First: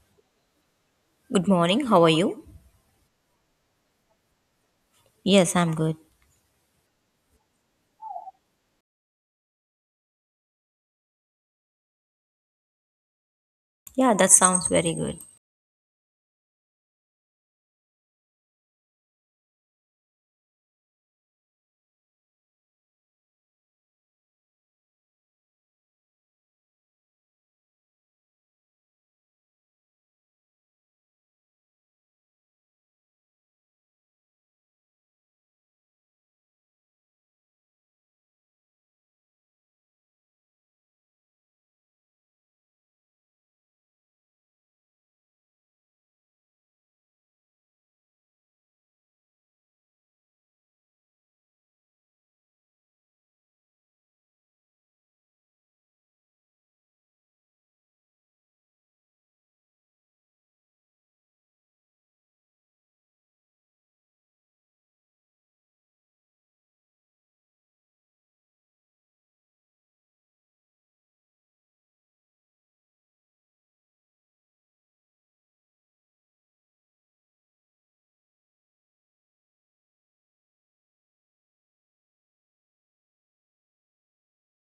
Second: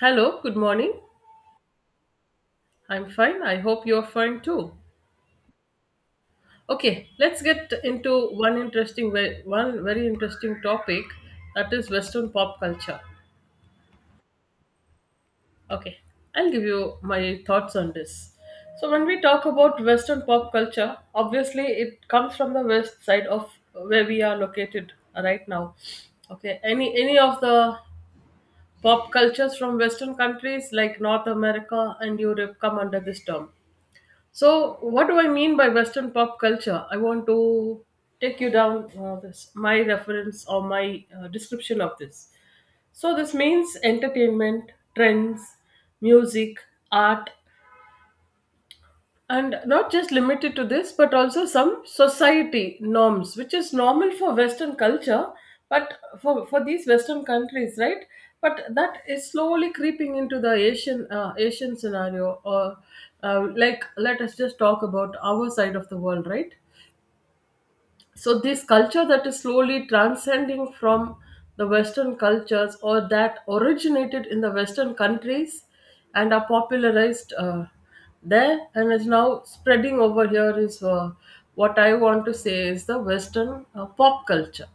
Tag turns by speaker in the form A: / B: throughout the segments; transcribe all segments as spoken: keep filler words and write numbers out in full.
A: Hello, good morning.
B: Good morning, how are you?
A: I'm fine. I hope you're fine too.
B: Yes, I'm good.
A: Okay, let's get into one interesting, ve- one very interesting topic, that is Western pop culture.
B: Yeah, that sounds very good.
A: Okay, I'll give you my thoughts on this. So, when we talk about Western pop culture, obviously it comes from the west side of where we are located right now. Okay, any any of the pop cultures from Western countries like North America and Europe come under this term. So, what do I mean by Western pop culture? I want to take you down uh, this, my reference or my uh, description of this. So, this means entertainment, trends, music, art, and not just limited to this but also some society norms which is normal for western culture, but for, for these western countries, right? But that is slowly creeping into the asian uh, asian scenario, or uh, like, let us just talk about our side of the world, right? So this culture that is slowly transcending from the western cultures, or that originated in the western countries and are popularized uh, there and is now spreading over here, is uh, what I want to say is the western uh, pop culture.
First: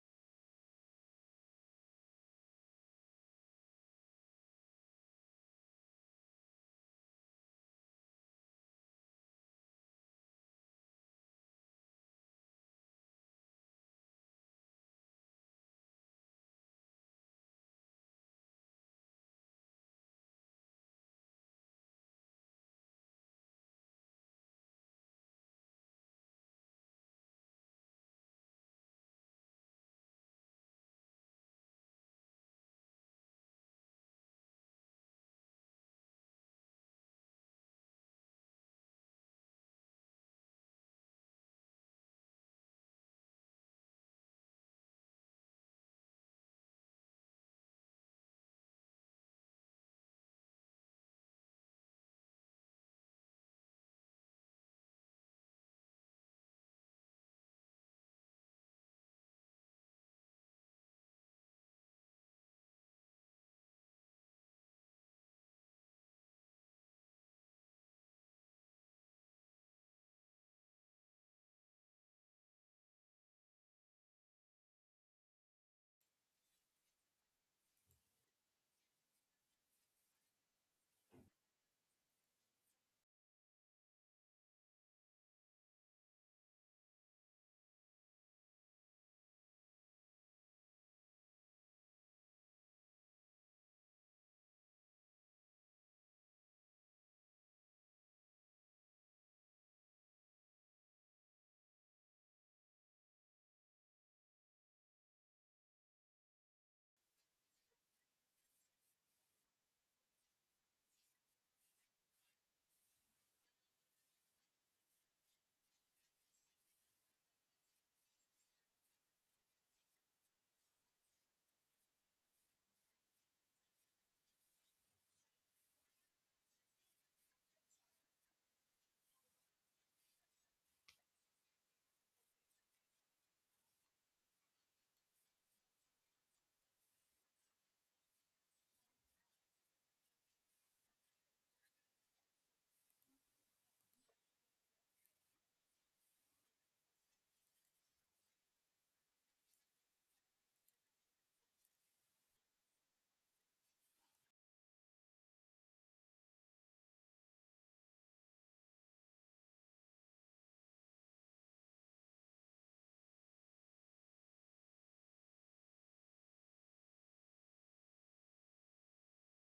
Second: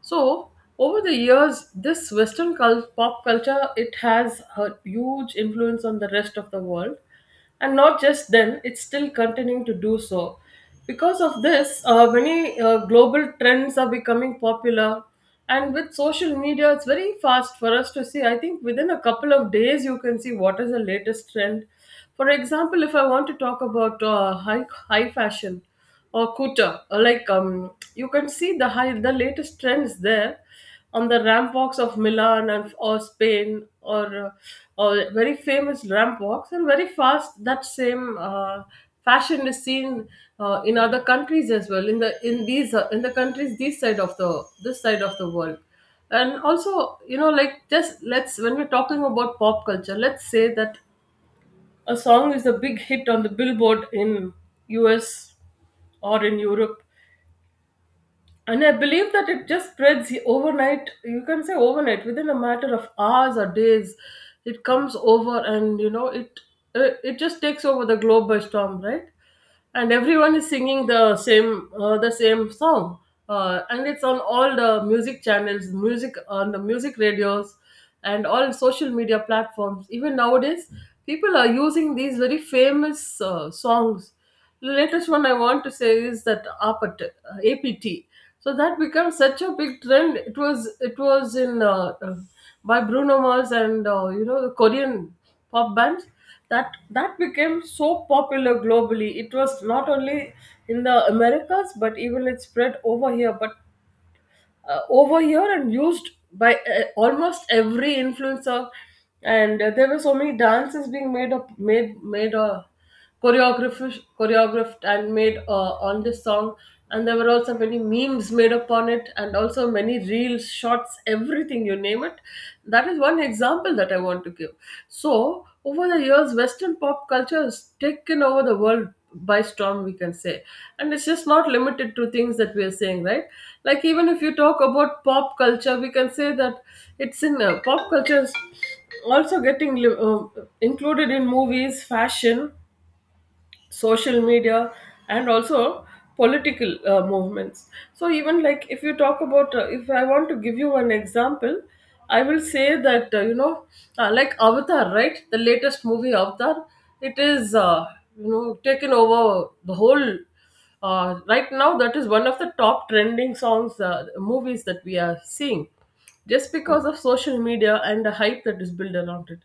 A: So over the years, this Western cul- pop culture, it has a huge influence on the rest of the world, and not just then; it's still continuing to do so. Because of this, uh, many uh, global trends are becoming popular, and with social media, it's very fast for us to see. I think within a couple of days, you can see what is the latest trend. For example, if I want to talk about uh, high high fashion or Kuta. Uh, Like um, you can see the high, the latest trends there on the ramp walks of Milan, and or Spain, or uh, or very famous ramp walks, and very fast that same uh, fashion is seen uh, in other countries as well, in the in these uh, in the countries this side of the this side of the world. And also, you know, like, just let's, when we're talking about pop culture, let's say that a song is a big hit on the Billboard in U S or in Europe, and I believe that it just spreads overnight. You can say overnight, within a matter of hours or days, it comes over, and you know it, uh, it just takes over the globe by storm, right? And everyone is singing the same uh, the same song, uh, and it's on all the music channels, music on the music radios, and all social media platforms. Even nowadays, people are using these very famous uh, songs. The latest one I want to say is that A P T. uh, A P T. So that becomes such a big trend. It was, it was in uh, uh, by Bruno Mars and uh, you know, the Korean pop bands. That that became so popular globally. It was not only in the Americas but even it spread over here. But uh, over here and used by uh, almost every influencer, and uh, there were so many dances being made up made made uh, choreographed, choreographed and made uh, on this song. And there were also many memes made upon it, and also many reels shots, everything you name it. That is one example that I want to give. So over the years, western pop culture has taken over the world by storm, we can say. And it's just not limited to things that we are saying, right? Like, even if you talk about pop culture, we can say that it's in uh, pop culture is also getting li- uh, included in movies, fashion, social media, and also political uh, movements. So even, like, if you talk about uh, if I want to give you an example, I will say that uh, you know, uh, like Avatar, right? The latest movie, Avatar. It is uh, you know, taken over the whole uh, right now. That is one of the top trending songs, uh, movies that we are seeing, just because of social media and the hype that is built around it.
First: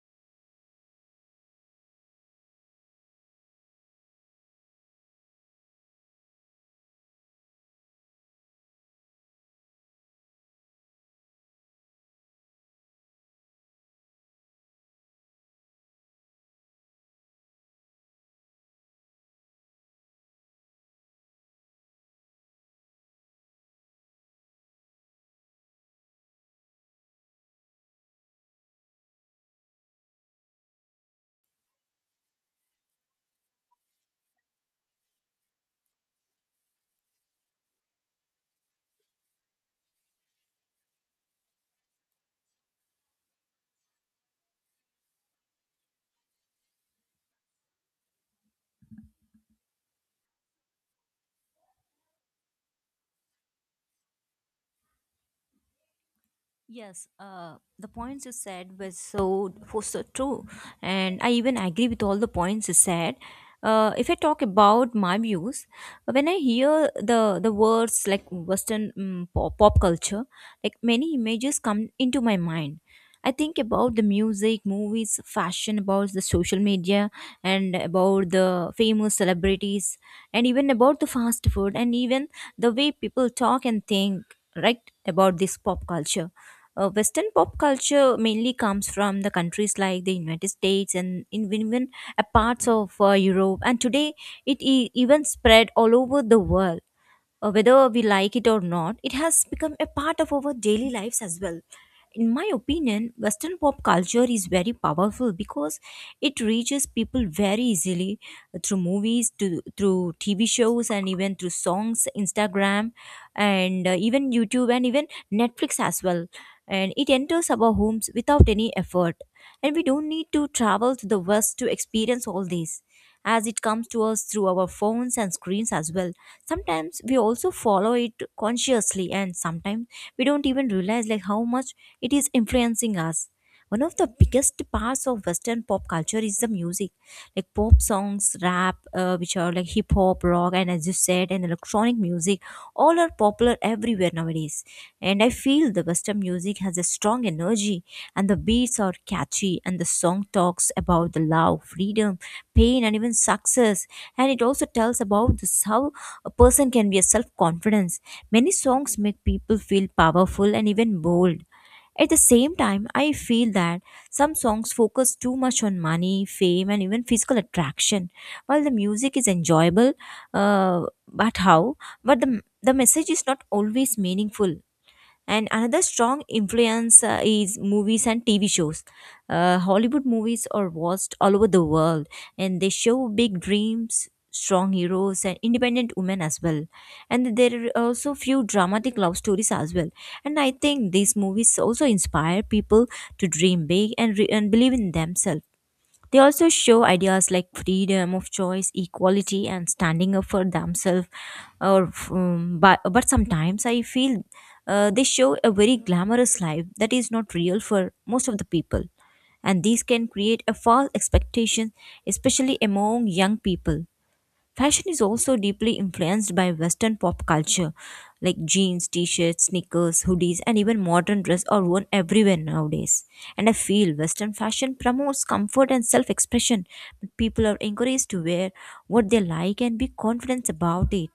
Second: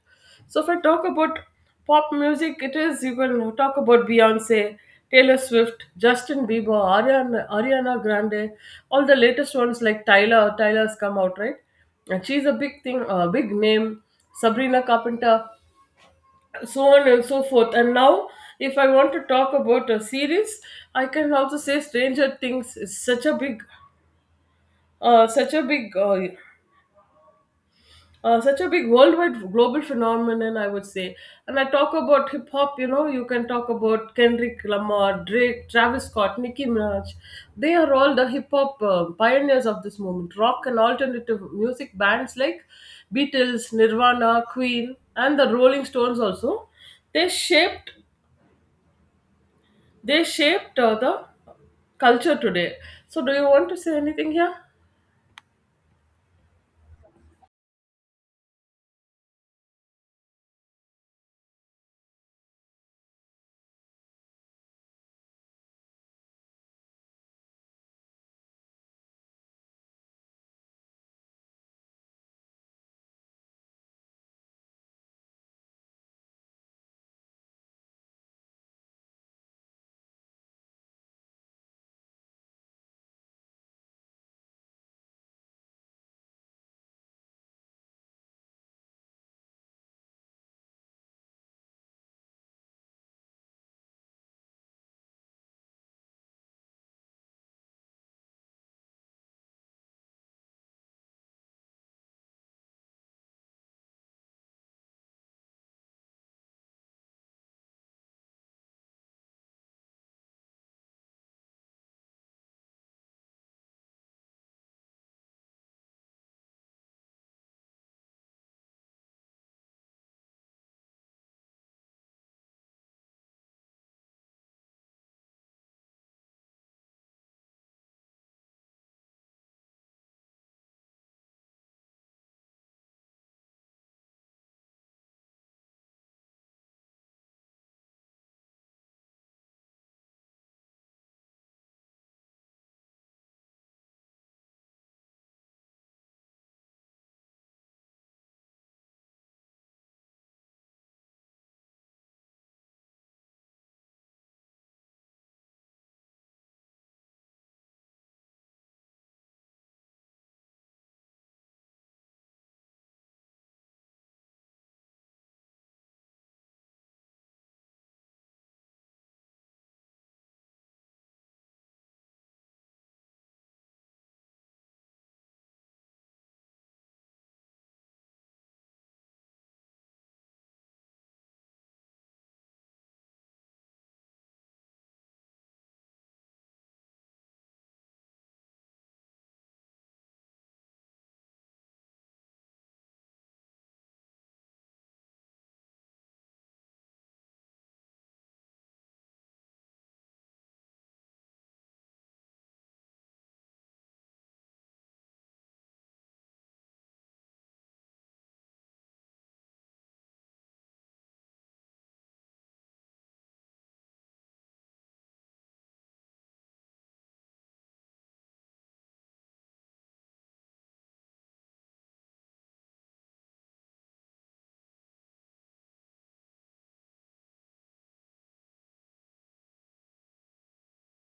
A: So, if I talk about pop music, it is, you can talk about Beyonce, Taylor Swift, Justin Bieber, Ariana, Ariana Grande, all the latest ones like Tyler. Tyler's come out, right, and she's a big thing, a big name. Sabrina Carpenter, so on and so forth. And now, if I want to talk about a series, I can also say Stranger Things is such a big, uh, such a big, uh, uh, such a big worldwide global phenomenon, I would say. And I talk about hip hop, you know, you can talk about Kendrick Lamar, Drake, Travis Scott, Nicki Minaj. They are all the hip hop uh, pioneers of this moment. Rock and alternative music bands like Beatles, Nirvana, Queen, and the Rolling Stones also they shaped they shaped uh, the culture today. So, do you want to say anything here?
B: Yes, uh, the points you said were so was so true, and I even agree with all the points you said. Uh, if I talk about my views, when I hear the the words like Western um, pop, pop culture, like many images come into my mind. I think about the music, movies, fashion, about the social media, and about the famous celebrities, and even about the fast food, and even the way people talk and think, right, about this pop culture, uh, Western pop culture mainly comes from the countries like the United States and in even uh, parts of uh, Europe, and today it e- even spread all over the world. Uh, whether we like it or not, it has become a part of our daily lives as well. In my opinion, Western pop culture is very powerful because it reaches people very easily through movies, to, through T V shows, and even through songs, Instagram, and uh, even YouTube, and even Netflix as well. And it enters our homes without any effort. And we don't need to travel to the West to experience all these, as it comes to us through our phones and screens as well. Sometimes we also follow it consciously, and sometimes we don't even realize like how much it is influencing us. One of the biggest parts of Western pop culture is the music, like pop songs, rap, uh, which are like hip hop, rock, and as you said, and electronic music. All are popular everywhere nowadays, and I feel the Western music has a strong energy, and the beats are catchy, and the song talks about the love, freedom, pain, and even success. And it also tells about this how a person can be a self-confidence. Many songs make people feel powerful and even bold. At the same time, I feel that some songs focus too much on money, fame, and even physical attraction. While the music is enjoyable, uh, but how? But the the message is not always meaningful. And another strong influence uh, is movies and TV shows. Uh, Hollywood movies are watched all over the world, and they show big dreams, strong heroes, and independent women as well. And there are also few dramatic love stories as well. And I think these movies also inspire people to dream big and, re- and believe in themselves. They also show ideas like freedom of choice, equality, and standing up for themselves. Or, um, but but sometimes I feel uh, they show a very glamorous life that is not real for most of the people, and these can create a false expectation, especially among young people. Fashion is also deeply influenced by Western pop culture, like jeans, t shirts, sneakers, hoodies, and even modern dress are worn everywhere nowadays. And I feel Western fashion promotes comfort and self expression, but people are encouraged to wear what they like and be confident about it.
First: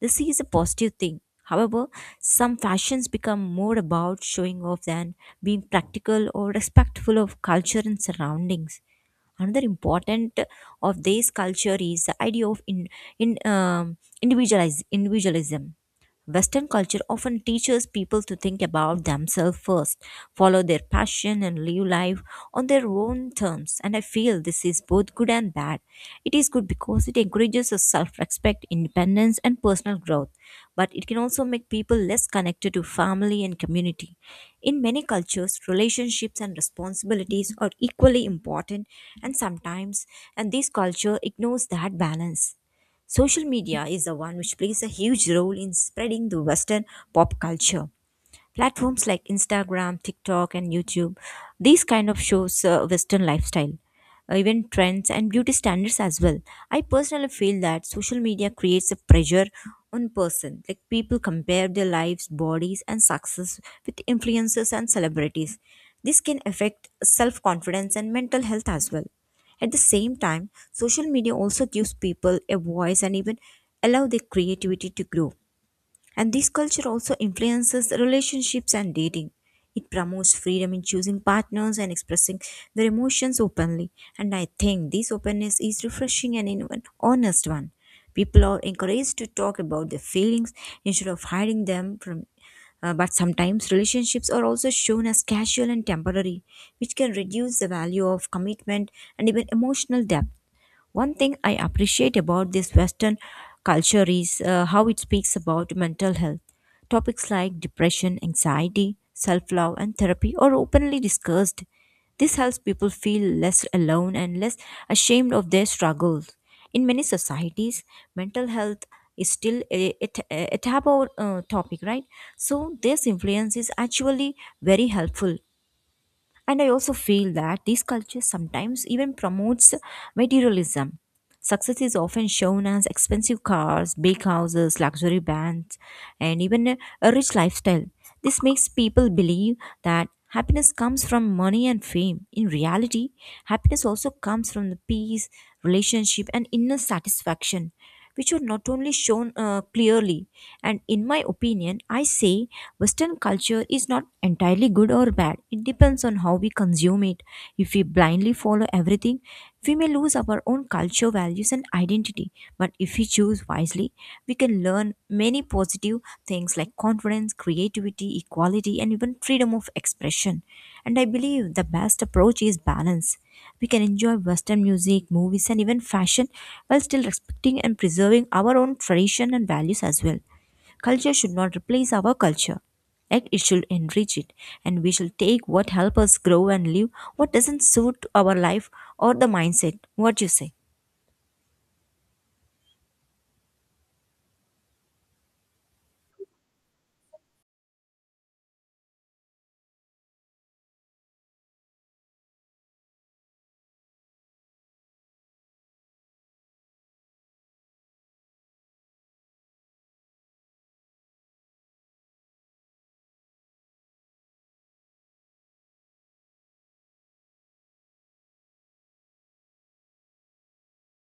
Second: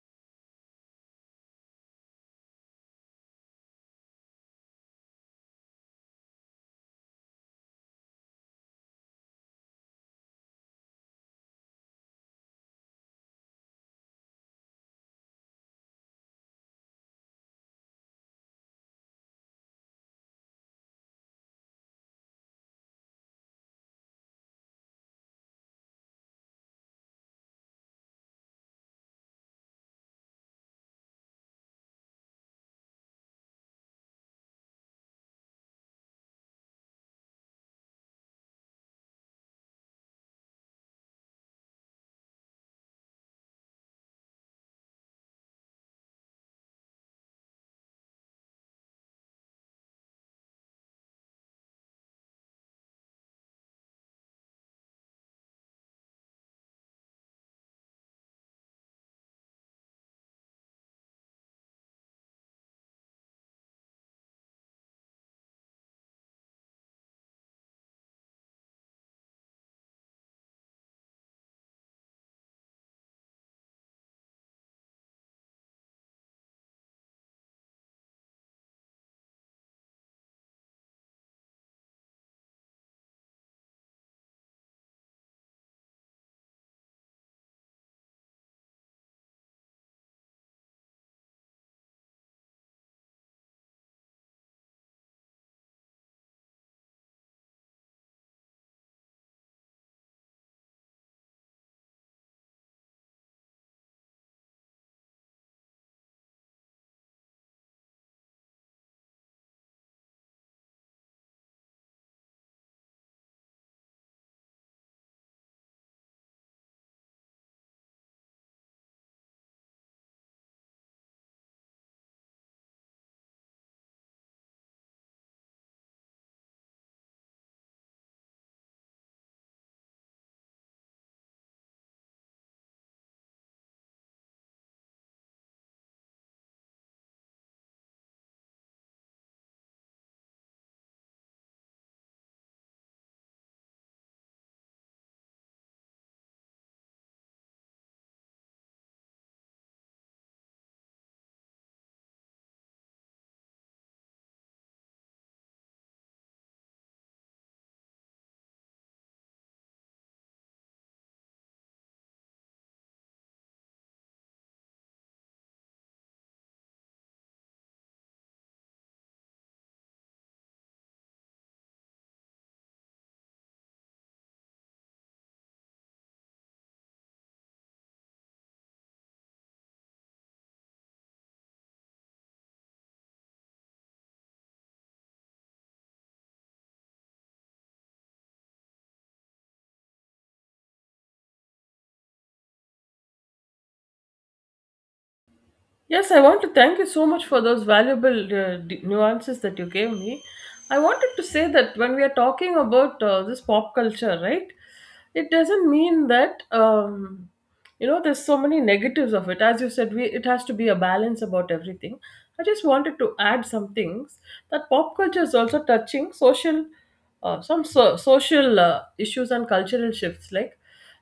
B: This is a positive thing. However, some fashions become more about showing off than being practical or respectful of culture and surroundings. Another important of this culture is the idea of in in um, individualize individualism. Western culture often teaches people to think about themselves first, follow their passion, and live life on their own terms. And I feel this is both good and bad. It is good because it encourages self respect, independence, and personal growth, but it can also make people less connected to family and community. In many cultures, relationships and responsibilities are equally important, and sometimes, and this culture ignores that balance. Social media is the one which plays a huge role in spreading the Western pop culture. Platforms like Instagram, TikTok, and YouTube, these kind of shows uh, Western lifestyle, uh, even trends and beauty standards as well. I personally feel that social media creates a pressure on person, like people compare their lives, bodies, and success with influencers and celebrities. This can affect self confidence and mental health as well. At the same time, social media also gives people a voice and even allow their creativity to grow. And this culture also influences relationships and dating. It promotes freedom in choosing partners and expressing their emotions openly. And I think this openness is refreshing and in an honest one. People are encouraged to talk about their feelings instead of hiding them from. Uh, but sometimes relationships are also shown as casual and temporary, which can reduce the value of commitment and even emotional depth. One thing I appreciate about this Western culture is uh, how it speaks about mental health. Topics like depression, anxiety, self love, and therapy are openly discussed. This helps people feel less alone and less ashamed of their struggles. In many societies, mental health is still a, a, t- a taboo uh, topic, right? So, this influence is actually very helpful. And I also feel that these cultures sometimes even promotes materialism. Success is often shown as expensive cars, big houses, luxury bands, and even a, a rich lifestyle. This makes people believe that happiness comes from money and fame. In reality, happiness also comes from the peace, relationship, and inner satisfaction, which are not only shown uh, clearly. And in my opinion, I say Western culture is not entirely good or bad. It depends on how we consume it. If we blindly follow everything, we may lose our own culture, values, and identity. But if we choose wisely, we can learn many positive things like confidence, creativity, equality, and even freedom of expression. And I believe the best approach is balance. We can enjoy Western music, movies, and even fashion while still respecting and preserving our own tradition and values as well. Culture should not replace our culture. Yet it should enrich it, and we should take what helps us grow and live what doesn't suit our life or the mindset. What you say?
A: Yes, I want to thank you so much for those valuable uh, d- nuances that you gave me. I wanted to say that when we are talking about uh, this pop culture, right, it doesn't mean that um, you know, there's so many negatives of it. As you said, we, it has to be a balance about everything. I just wanted to add some things, that pop culture is also touching social, uh, some so- social uh, issues and cultural shifts. Like,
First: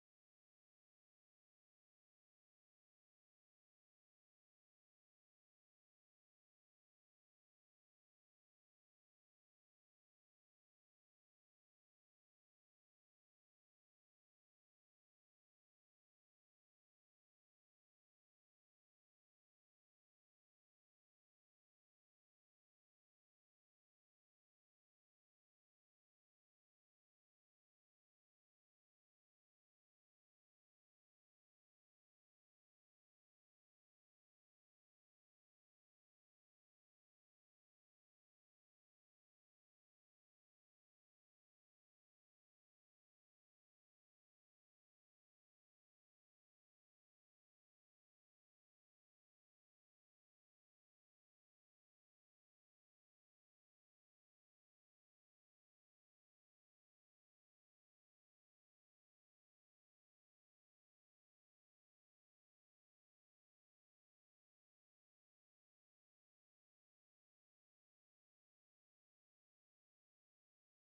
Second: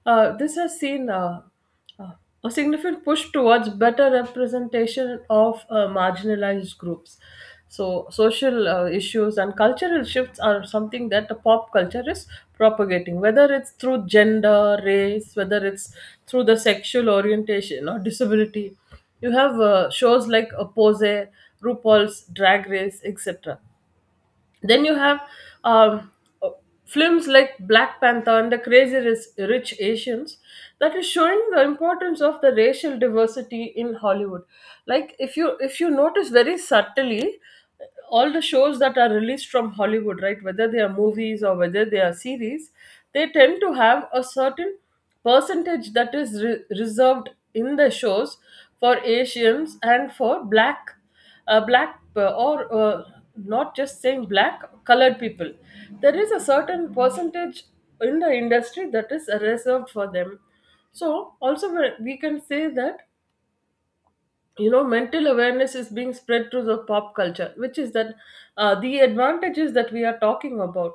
A: uh, this has seen Uh, uh, a significant push towards better representation of uh, marginalized groups. So, social uh, issues and cultural shifts are something that the pop culture is propagating, whether it's through gender, race, whether it's through the sexual orientation or disability. You have uh, shows like uh, Pose, RuPaul's Drag Race, etc. Then you have um, uh, films like Black Panther and the crazy Ris- Rich Asians, that is showing the importance of the racial diversity in Hollywood. Like, if you if you notice very subtly, all the shows that are released from Hollywood, right, whether they are movies or whether they are series, they tend to have a certain percentage that is re- reserved in the shows for asians and for black, uh, black uh, or uh, not just saying black colored people. There is a certain percentage in the industry that is reserved for them. So also, we we can say that, you know, mental awareness is being spread through the pop culture, which is that, uh, the advantages that we are talking about.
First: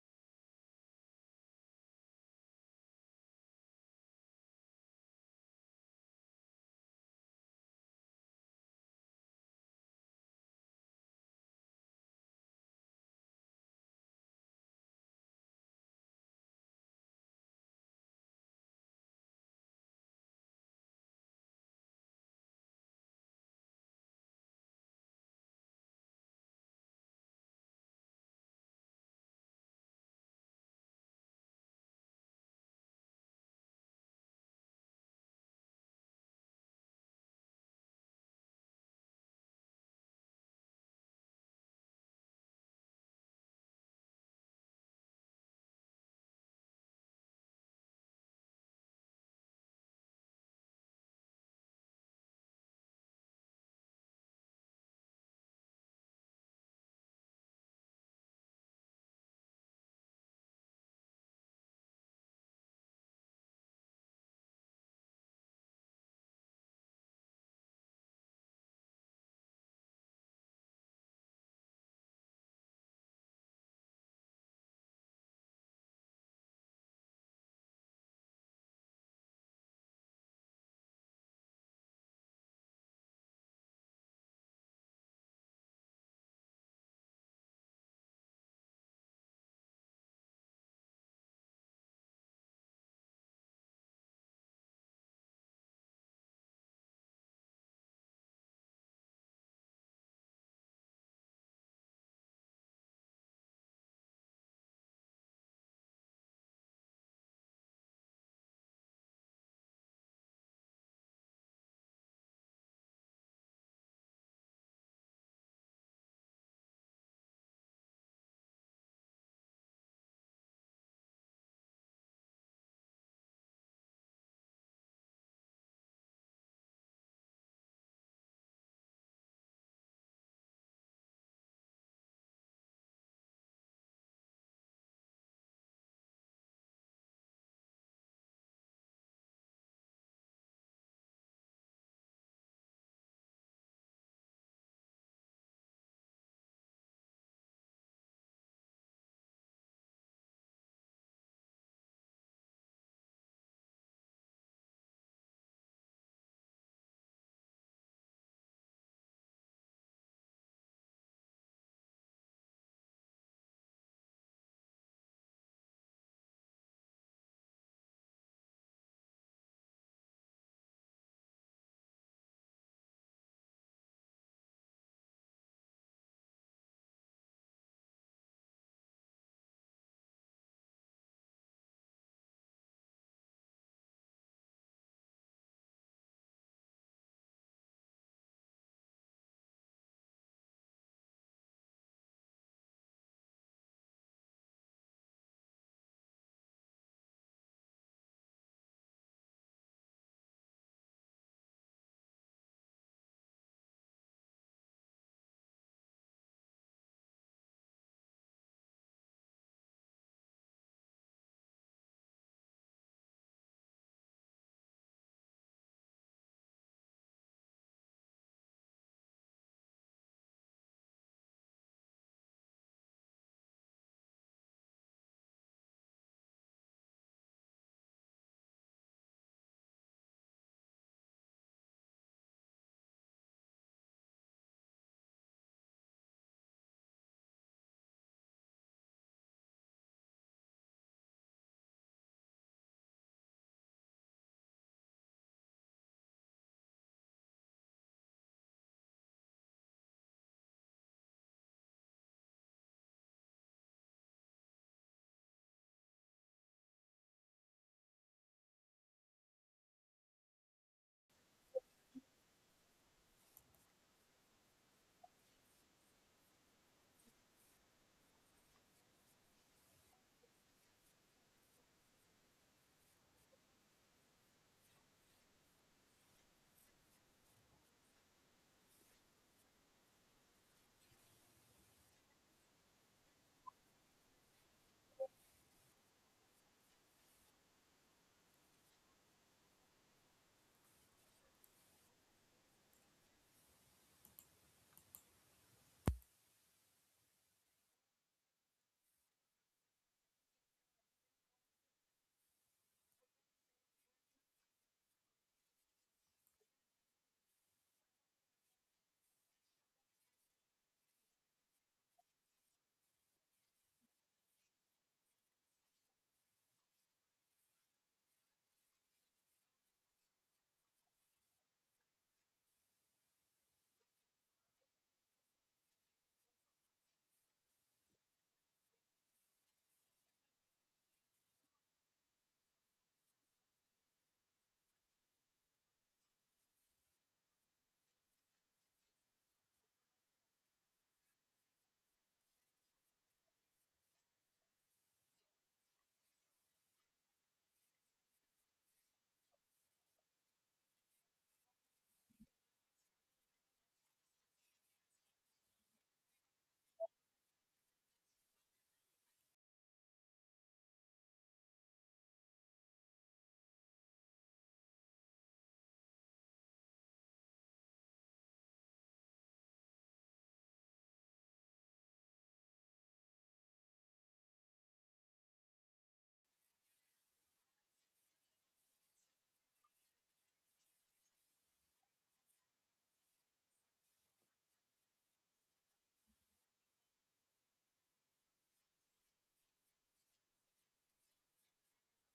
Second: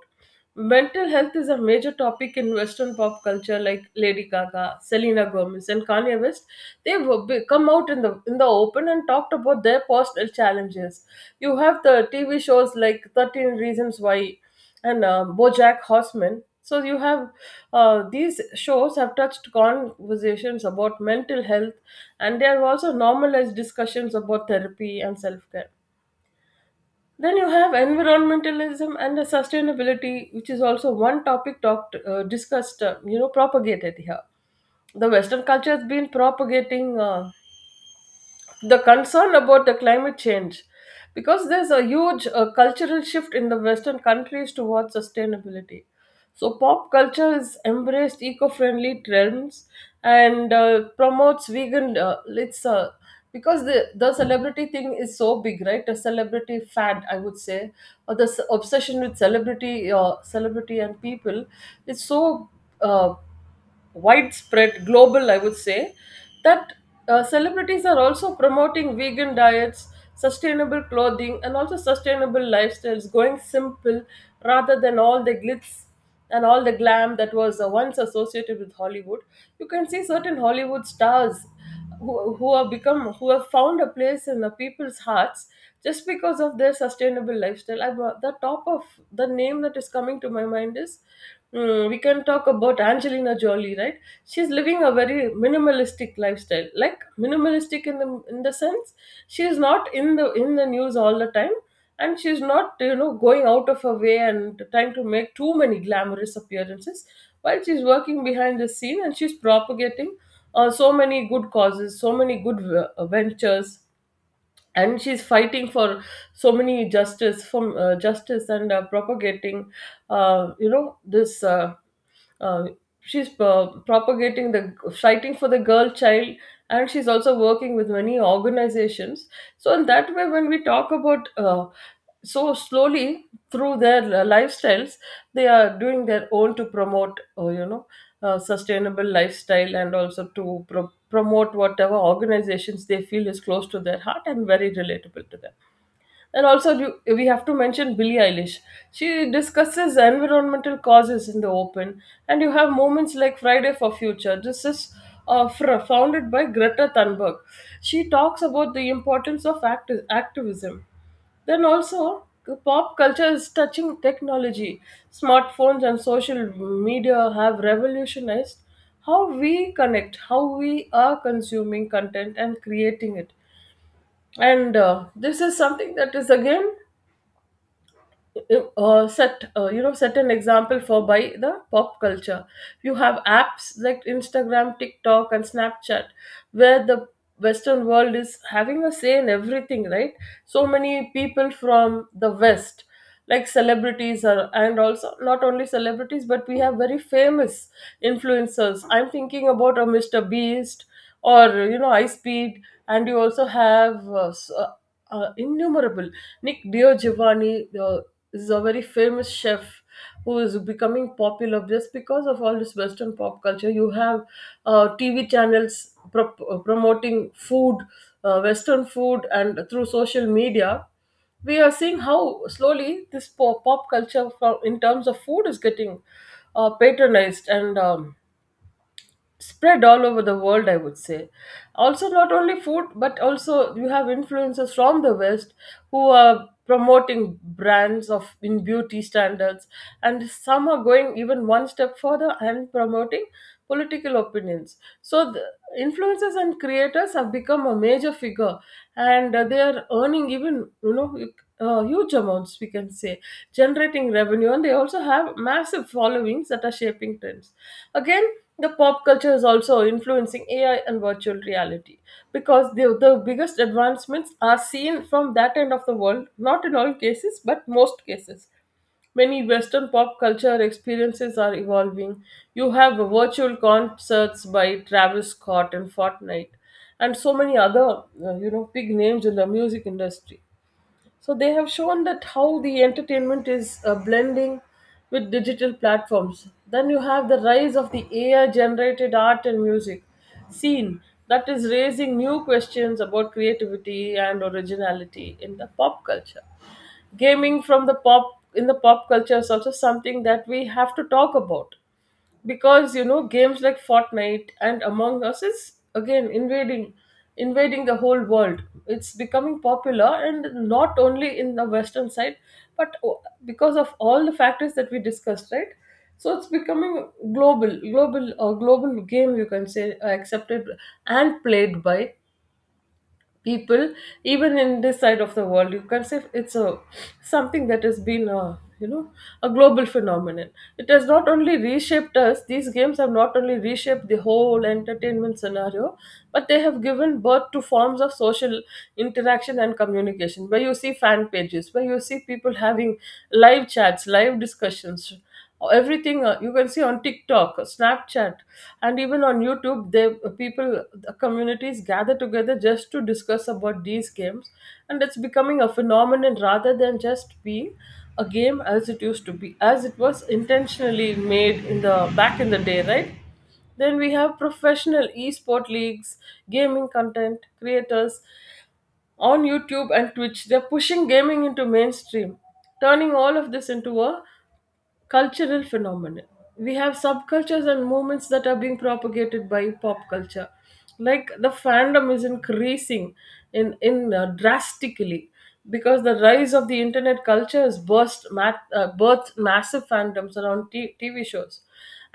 A: Mental health is a major topic in western pop culture. Like Lady Gaga, Selena Gomez, and Kanye West, they've be- come out in the in the open and talked about their personal challenges. You have the tv shows like thirteen Reasons Why and uh, BoJack Horseman. So you have uh, these shows have touched conversations about mental health, and they have also normalized discussions about therapy and self care. Then you have environmentalism and the sustainability, which is also one topic talked uh, discussed, uh, you know, propagated here. The Western culture has been propagating uh, the concern about the climate change, because there's a huge uh, cultural shift in the western countries towards sustainability. So pop culture has embraced eco-friendly trends and uh, promotes vegan, uh, it's uh, because the, the celebrity thing is so big, right? A celebrity fad, I would say, or the s- obsession with celebrity, uh, celebrity and people is so uh, widespread, global, I would say, that uh, celebrities are also promoting vegan diets, sustainable clothing, and also sustainable lifestyles, going simple, rather than all the glitz and all the glam that was uh, once associated with Hollywood. You can see certain Hollywood stars who, who have become, who have found a place in the people's hearts, just because of their sustainable lifestyle. I, the top of the name that is coming to my mind is, mm, we can talk about Angelina Jolie, right? She's living a very minimalistic lifestyle, like minimalistic in the in the sense, she is not in the in the news all the time. And she's not, you know, going out of her way and trying to make too many glamorous appearances, while she's working behind the scene, and she's propagating uh, so many good causes, so many good v- ventures, and she's fighting for so many justice, from uh, justice, and uh, propagating, uh, you know, this uh, uh, she's uh, propagating the, fighting for the girl child, and she's also working with many organizations. So in that way, when we talk about, uh, so slowly through their uh, lifestyles, they are doing their own to promote, uh, you know, uh, sustainable lifestyle, and also to pro- promote whatever organizations they feel is close to their heart and very relatable to them. And also, do- we have to mention Billie Eilish. She discusses environmental causes in the open, and you have moments like Friday for Future. This is uh, fr- founded by Greta Thunberg. She talks about the importance of act activism. Then also, the pop culture is touching technology. Smartphones and social media have revolutionized how we connect, how we are consuming content and creating it. And uh, this is something that is again uh, set uh, you know set an example for by the pop culture. You have apps like Instagram, TikTok and Snapchat, where the Western world is having a say in everything, right? So many people from the west like celebrities are, and also not only celebrities, but we have very famous influencers. I'm thinking about a Mr. Beast or you know Ice Speed. And you also have uh, s- uh, uh, innumerable. Nick DiGiovanni uh, is a very famous chef who is becoming popular just because of all this Western pop culture. You have uh, T V channels pro- uh, promoting food, uh, Western food, and through social media. We are seeing how slowly this pop, pop culture, from, in terms of food, is getting uh, patronized, and um, spread all over the world, I would say. Also, not only food, but also you have influencers from the west who are promoting brands of in beauty standards, and some are going even one step further and promoting political opinions. So the influencers and creators have become a major figure, and uh, they are earning, even you know you- uh, huge amounts we can say, generating revenue, and they also have massive followings that are shaping trends. Again, the pop culture is also influencing A I and virtual reality, because the, the biggest advancements are seen from that end of the world, not in all cases, but most cases. Many Western pop culture experiences are evolving. You have virtual concerts by Travis Scott and Fortnite, and so many other, uh, you know, big names in the music industry. So they have shown that how the entertainment is uh, blending with digital platforms. Then you have the rise of the A I generated art and music scene that is raising new questions about creativity and originality in the pop culture. Gaming from the pop in the pop culture is also something that we have to talk about, because you know, games like Fortnite and Among Us is again invading invading the whole world. It's becoming popular, and not only in the western side, but o- because of all the factors that we discussed, right? So it's becoming global, global, or global game you can say, uh, accepted and played by people even in this side of the world. You can say it's a something that has been a you know a global phenomenon. It has not only reshaped us These games have not only reshaped the whole entertainment scenario, but they have given birth to forms of social interaction and communication, where you see fan pages, where you see people having live chats, live discussions, everything uh, you can see on TikTok, Snapchat, and even on YouTube. They uh, people the communities gather together just to discuss about these games, and it's becoming a phenomenon rather than just being a game as it used to be, as it was intentionally made in the back in the day, right? Then we have professional esport leagues, gaming content creators on YouTube and Twitch. They're pushing gaming into mainstream, turning all of this into a cultural phenomenon. We have subcultures and movements that are being propagated by pop culture. Like the fandom is increasing in in uh, drastically, because the rise of the internet culture has burst ma- uh, birthed massive fandoms around t- TV shows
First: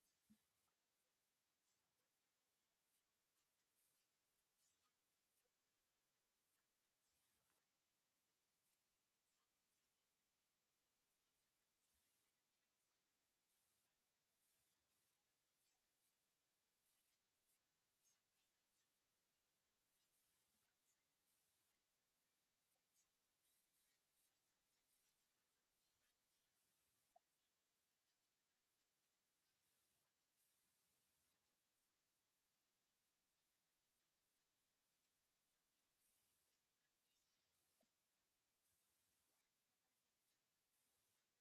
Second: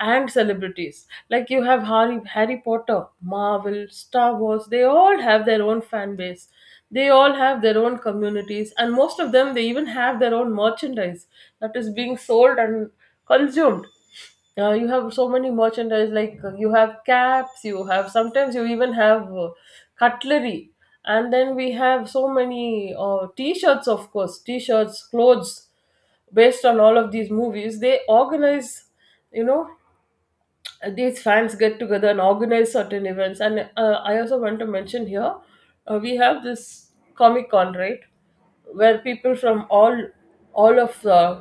A: and celebrities. Like you have harry Harry Potter, Marvel, Star Wars. They all have their own fan base, they all have their own communities, and most of them, they even have their own merchandise that is being sold and consumed. Uh, you have so many merchandise, like uh, you have caps, you have sometimes you even have uh, cutlery, and then we have so many uh, t-shirts, of course, t-shirts, clothes based on all of these movies. They organize, you know these fans get together and organize certain events. And uh, I also want to mention here uh, we have this Comic Con, right? Where people from all all of uh,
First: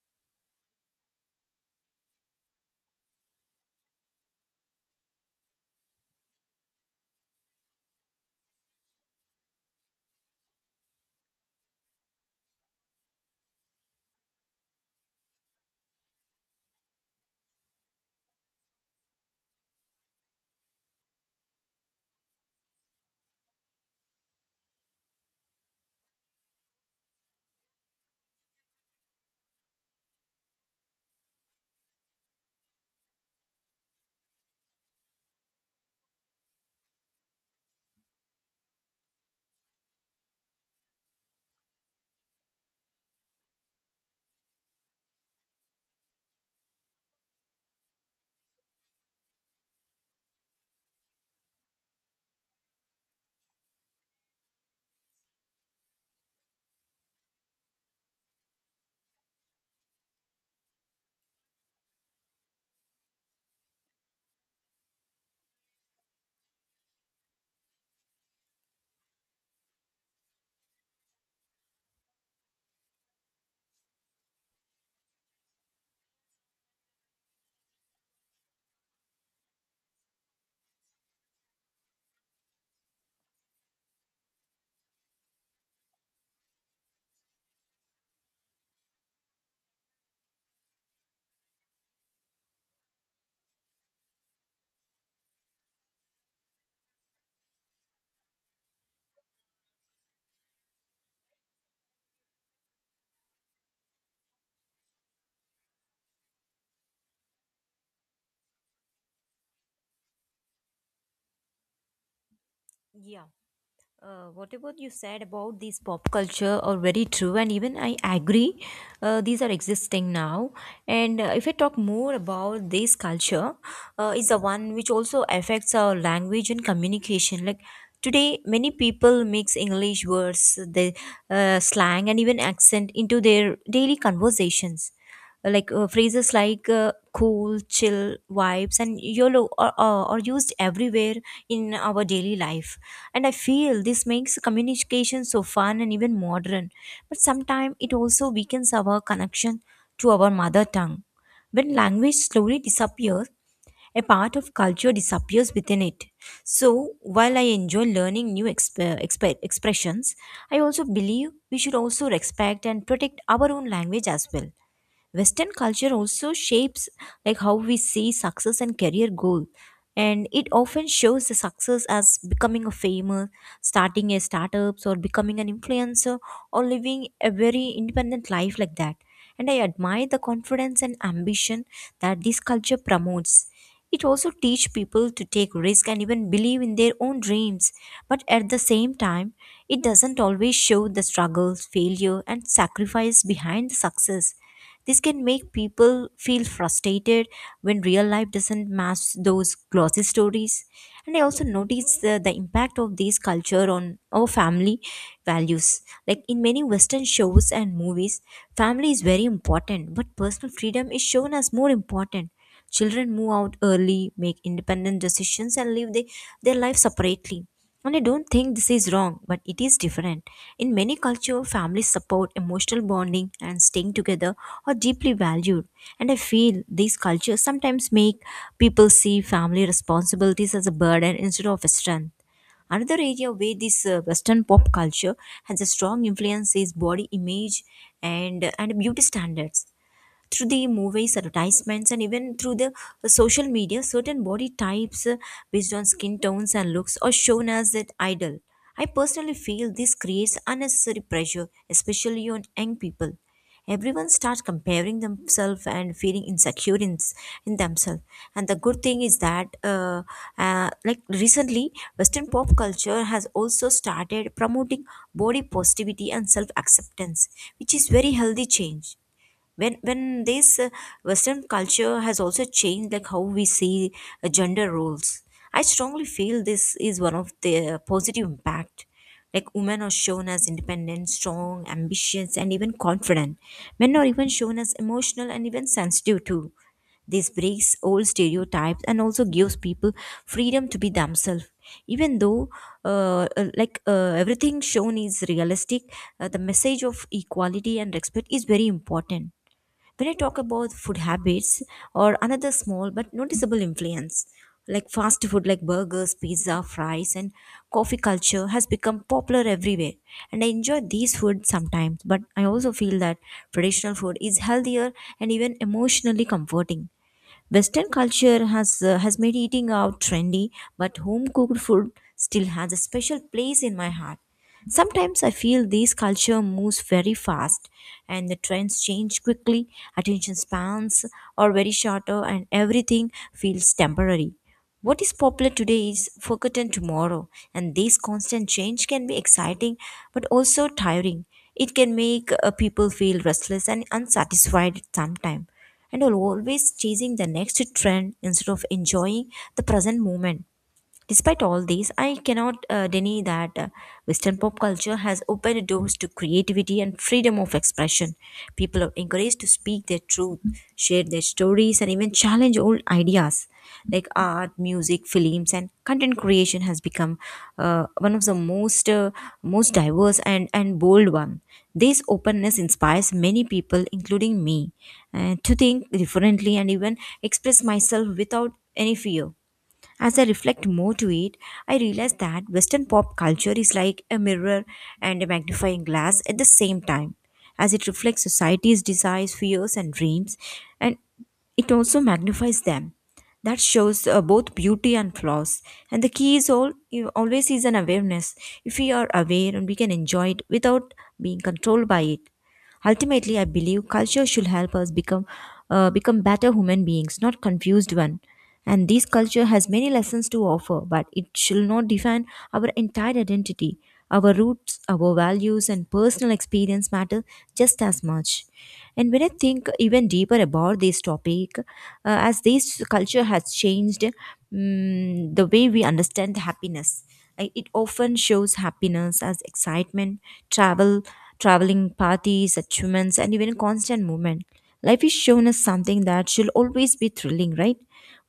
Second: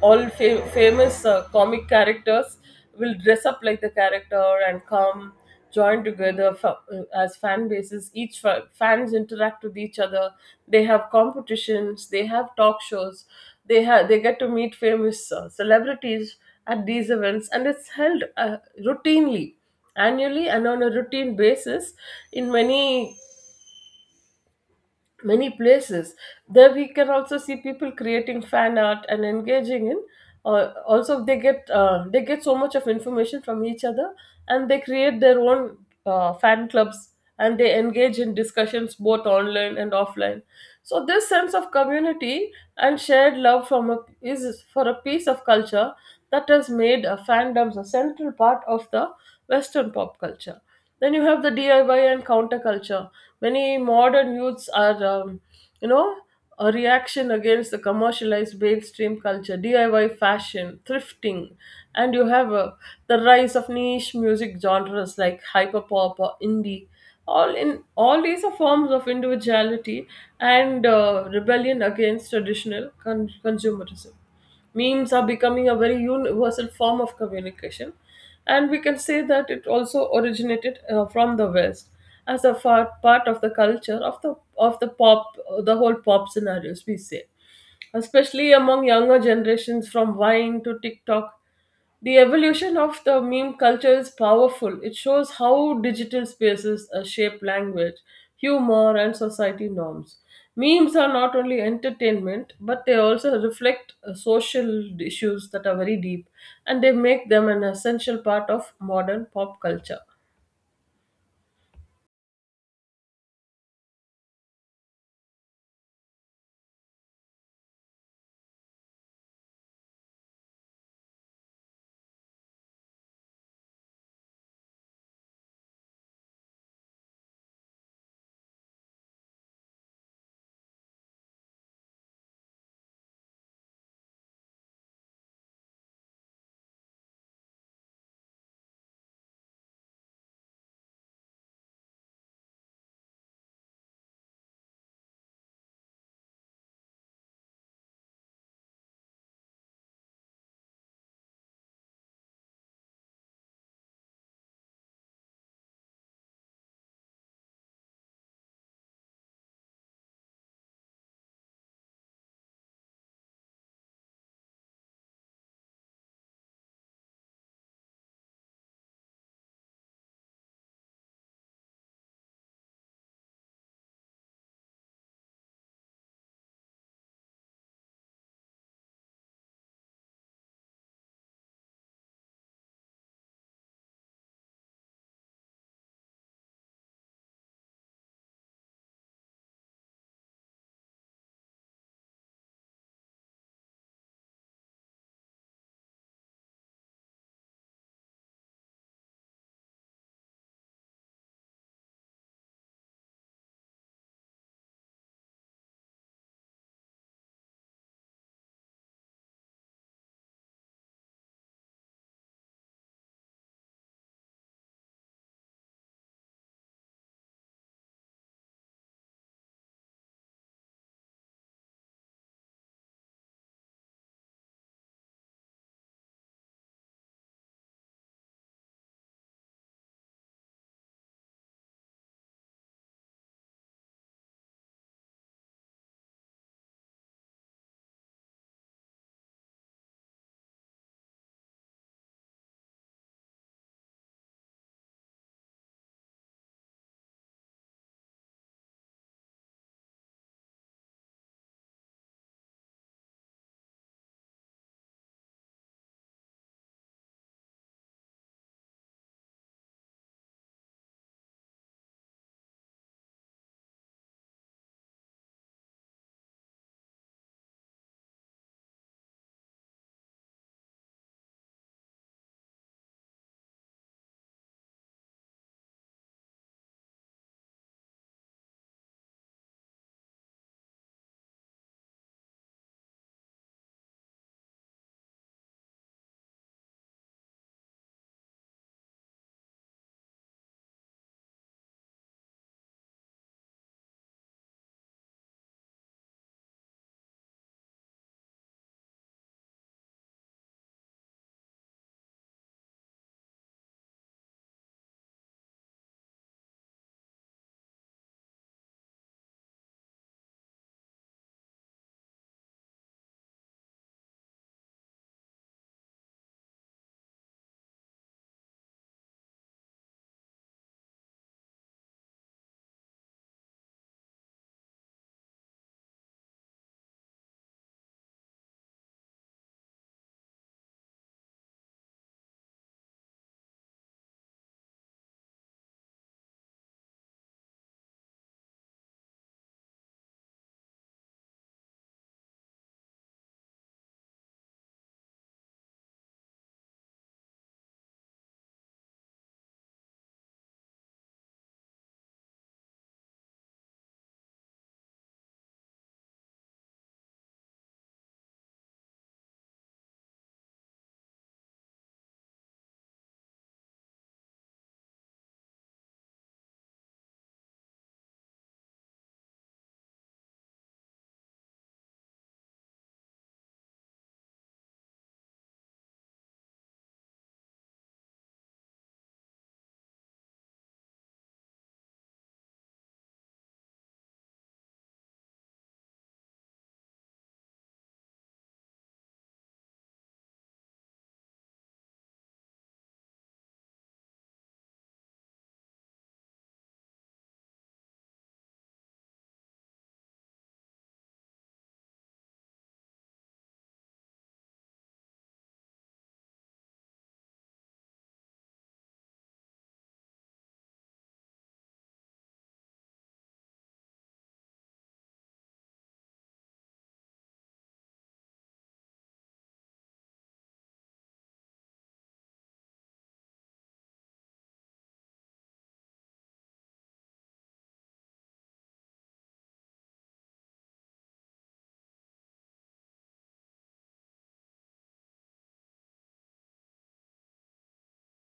A: all fa- famous uh, comic characters will dress up like the character and come join together, fa- uh, as fan bases, each fa- fans interact with each other. They have competitions, they have talk shows, they have, they get to meet famous uh, celebrities at these events, and it's held uh, routinely annually and on a routine basis in many many places. There we can also see people creating fan art and engaging in uh, also they get uh, they get so much of information from each other, and they create their own uh, fan clubs, and they engage in discussions both online and offline. So this sense of community and shared love from a is for a piece of culture, that has made uh, fandoms a central part of the Western pop culture. Then you have the D I Y and counterculture. Many modern youths are, um, you know, a reaction against the commercialized mainstream culture, D I Y fashion, thrifting, and you have uh, the rise of niche music genres like hyperpop or indie. All in all, these are forms of individuality and uh, rebellion against traditional con- consumerism. Memes are becoming a very universal form of communication, and we can say that it also originated uh, from the west as a far part of the culture of the of the pop uh, the whole pop scenarios we say, especially among younger generations, from Vine to TikTok. The evolution of the meme culture is powerful. It shows how digital spaces uh, shape language, humor, and society norms. Memes are not only entertainment, but they also reflect uh, social issues that are very deep, and they make them an essential part of modern pop culture.
B: Yeah. Uh, whatever you said about these pop culture are very true, and even I agree. Uh, these are existing now, and uh, if I talk more about this culture, uh, is the one which also affects our language and communication. Like today, many people mix English words, the uh, slang, and even accent into their daily conversations. Like uh, phrases like uh, cool, chill, vibes, and YOLO are, are are used everywhere in our daily life. And I feel this makes communication so fun and even modern, but sometimes it also weakens our connection to our mother tongue. When language slowly disappears, a part of culture disappears within it. So, while I enjoy learning new exp- exp- expressions, I also believe we should also respect and protect our own language as well. Western culture also shapes like how we see success and career goal. And it often shows the success as becoming a famous, starting a startups, or becoming an influencer, or living a very independent life like that. And I admire the confidence and ambition that this culture promotes. It also teach people to take risk and even believe in their own dreams. But at the same time, it doesn't always show the struggles, failure, and sacrifice behind the success. This can make people feel frustrated when real life doesn't match those glossy stories. And I also noticed the, the impact of this culture on our family values. Like in many Western shows and movies, family is very important, but personal freedom is shown as more important. Children move out early, make independent decisions, and live they, their life separately. And I don't think this is wrong, but it is different. In many cultures, families support emotional bonding and staying together are deeply valued. And I feel these cultures sometimes make people see family responsibilities as a burden instead of a strength. Another area where this uh, Western pop culture has a strong influence is body image and, and beauty standards. Through the movies, advertisements, and even through the uh, social media, certain body types uh, based on skin tones and looks are shown as an idol. I personally feel this creates unnecessary pressure, especially on young people. Everyone starts comparing themselves and feeling insecure in, s- in themselves. And the good thing is that uh, uh, like recently, Western pop culture has also started promoting body positivity and self acceptance, which is very healthy change. When when this uh, Western culture has also changed like how we see uh, gender roles, I strongly feel this is one of the uh, positive impact. Like women are shown as independent, strong, ambitious, and even confident. Men are even shown as emotional and even sensitive too. This breaks old stereotypes and also gives people freedom to be themselves. Even though, uh, uh, like uh, everything shown is realistic, uh, the message of equality and respect is very important. When I talk about food habits or another small but noticeable influence, like fast food like burgers, pizza, fries, and coffee culture has become popular everywhere. And I enjoy these food sometimes, but I also feel that traditional food is healthier and even emotionally comforting. Western culture has uh, has made eating out trendy, but home cooked food still has a special place in my heart. Sometimes I feel these culture moves very fast and the trends change quickly, attention spans are very shorter and everything feels temporary. What is popular today is forgotten tomorrow and this constant change can be exciting but also tiring. It can make uh, people feel restless and unsatisfied sometimes and are always chasing the next trend instead of enjoying the present moment. Despite all these, I cannot uh, deny that uh, Western pop culture has opened doors to creativity and freedom of expression. People are encouraged to speak their truth, share their stories, and even challenge old ideas. Like art, music, films, and content creation has become uh, one of the most uh, most diverse and and bold one. This openness inspires many people, including me, uh, to think differently and even express myself without any fear. As I reflect more to it, I realize that Western pop culture is like a mirror and a magnifying glass at the same time, as it reflects society's desires, fears, and dreams, and it also magnifies them. That shows uh, both beauty and flaws. And the key is all you always is an awareness. If we are aware and we can enjoy it without being controlled by it. Ultimately, I believe culture should help us become uh, become better human beings, not confused one. And this culture has many lessons to offer, but it shall not define our entire identity. Our roots, our values, and personal experience matter just as much. And when I think even deeper about this topic, uh, as this culture has changed mm, the way we understand happiness, I- it often shows happiness as excitement, travel, traveling parties, achievements, and even constant movement. Life is shown as something that should always be thrilling, right?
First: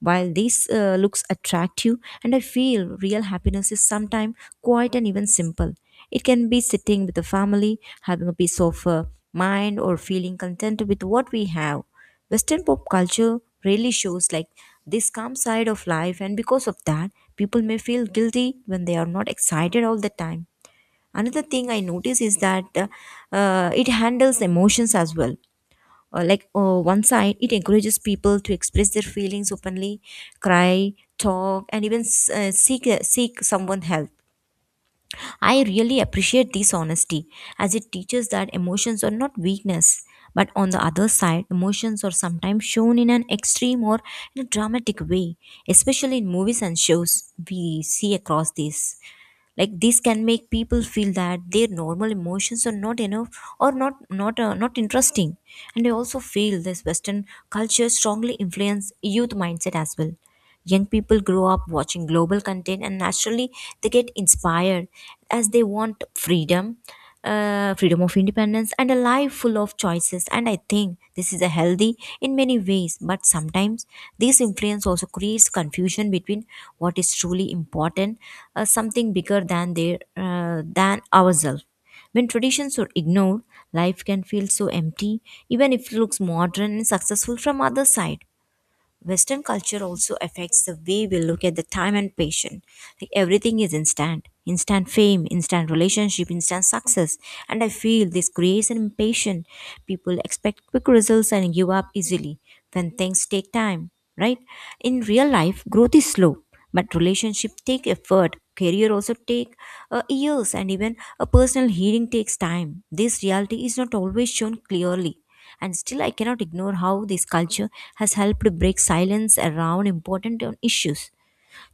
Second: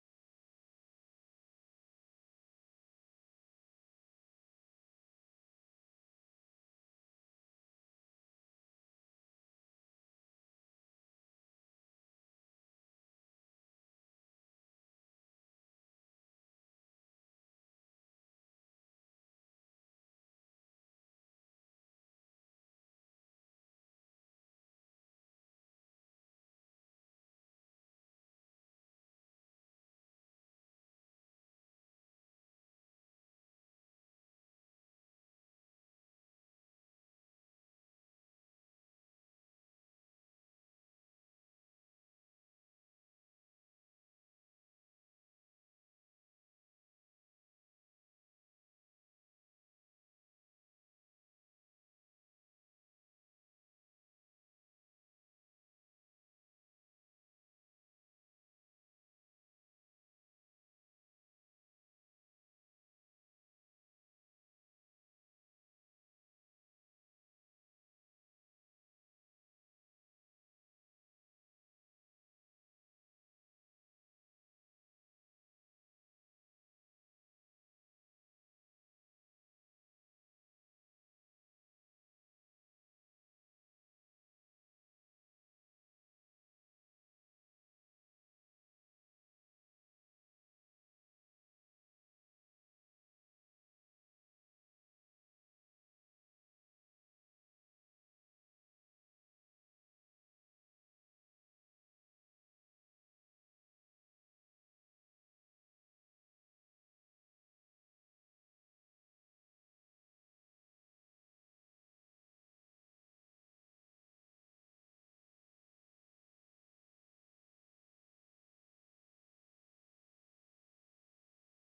B: While this uh, looks attractive, and I feel real happiness is sometimes quiet and even simple. It can be sitting with the family, having a peace of uh, mind, or feeling content with what we have. Western pop culture really shows like this calm side of life, and because of that, people may feel guilty when they are not excited all the time. Another thing I notice is that uh, uh, it handles emotions as well. Uh, like uh, one side, it encourages people to express their feelings openly, cry, talk, and even s- uh, seek uh, seek someone help. I really appreciate this honesty as it teaches that emotions are not weakness. But on the other side, emotions are sometimes shown in an extreme or in a dramatic way, especially in movies and shows we see across this, like this can make people feel that their normal emotions are not enough or not not uh, not interesting. And I also feel this Western culture strongly influence youth mindset as well. Young people grow up watching global content and naturally they get inspired as they want freedom, uh, freedom of independence, and a life full of choices. And I think this is a healthy in many ways, but sometimes this influence also creates confusion between what is truly important, uh, something bigger than their uh, than ourselves. When traditions are ignored, life can feel so empty, even if it looks modern and successful from other side. Western culture also affects the way we look at the time and patience. Like everything is instant, instant fame, instant relationship, instant success. And I feel this creates an impatience. People expect quick results and give up easily when things take time, right? In real life, growth is slow, but relationship take effort. Career also take uh, years, and even a personal healing takes time. This reality is not always shown clearly. And still, I cannot ignore how this culture has helped break silence around important issues.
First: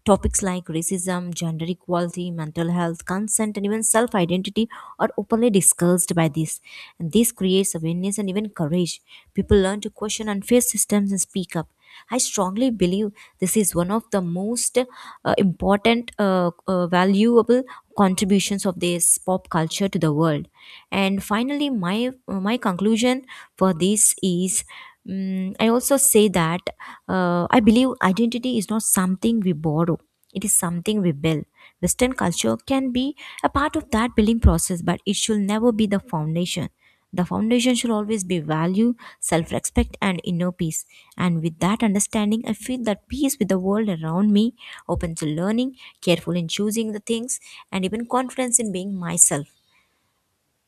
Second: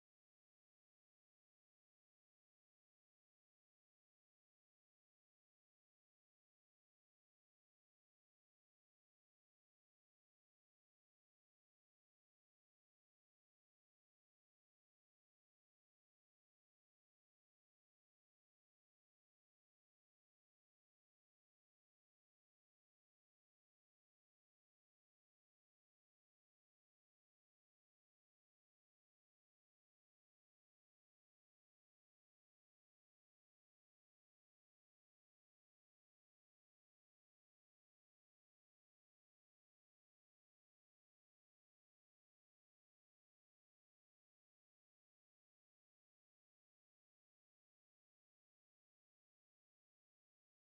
B: Topics like racism, gender equality, mental health, consent, and even self identity are openly discussed by this. And this creates awareness and even courage. People learn to question unfair systems and speak up. I strongly believe this is one of the most uh, important, uh, uh, valuable contributions of this pop culture to the world. And finally, my my conclusion for this is, Mm, I also say that uh, I believe identity is not something we borrow, it is something we build. Western culture can be a part of that building process, but it should never be the foundation. The foundation should always be value, self respect, and inner peace. And with that understanding, I feel that peace with the world around me, open to learning, careful in choosing the things, and even confidence in being myself.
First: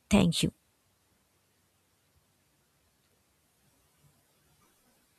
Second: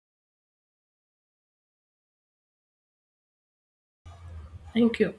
B: Thank you.
A: Thank you.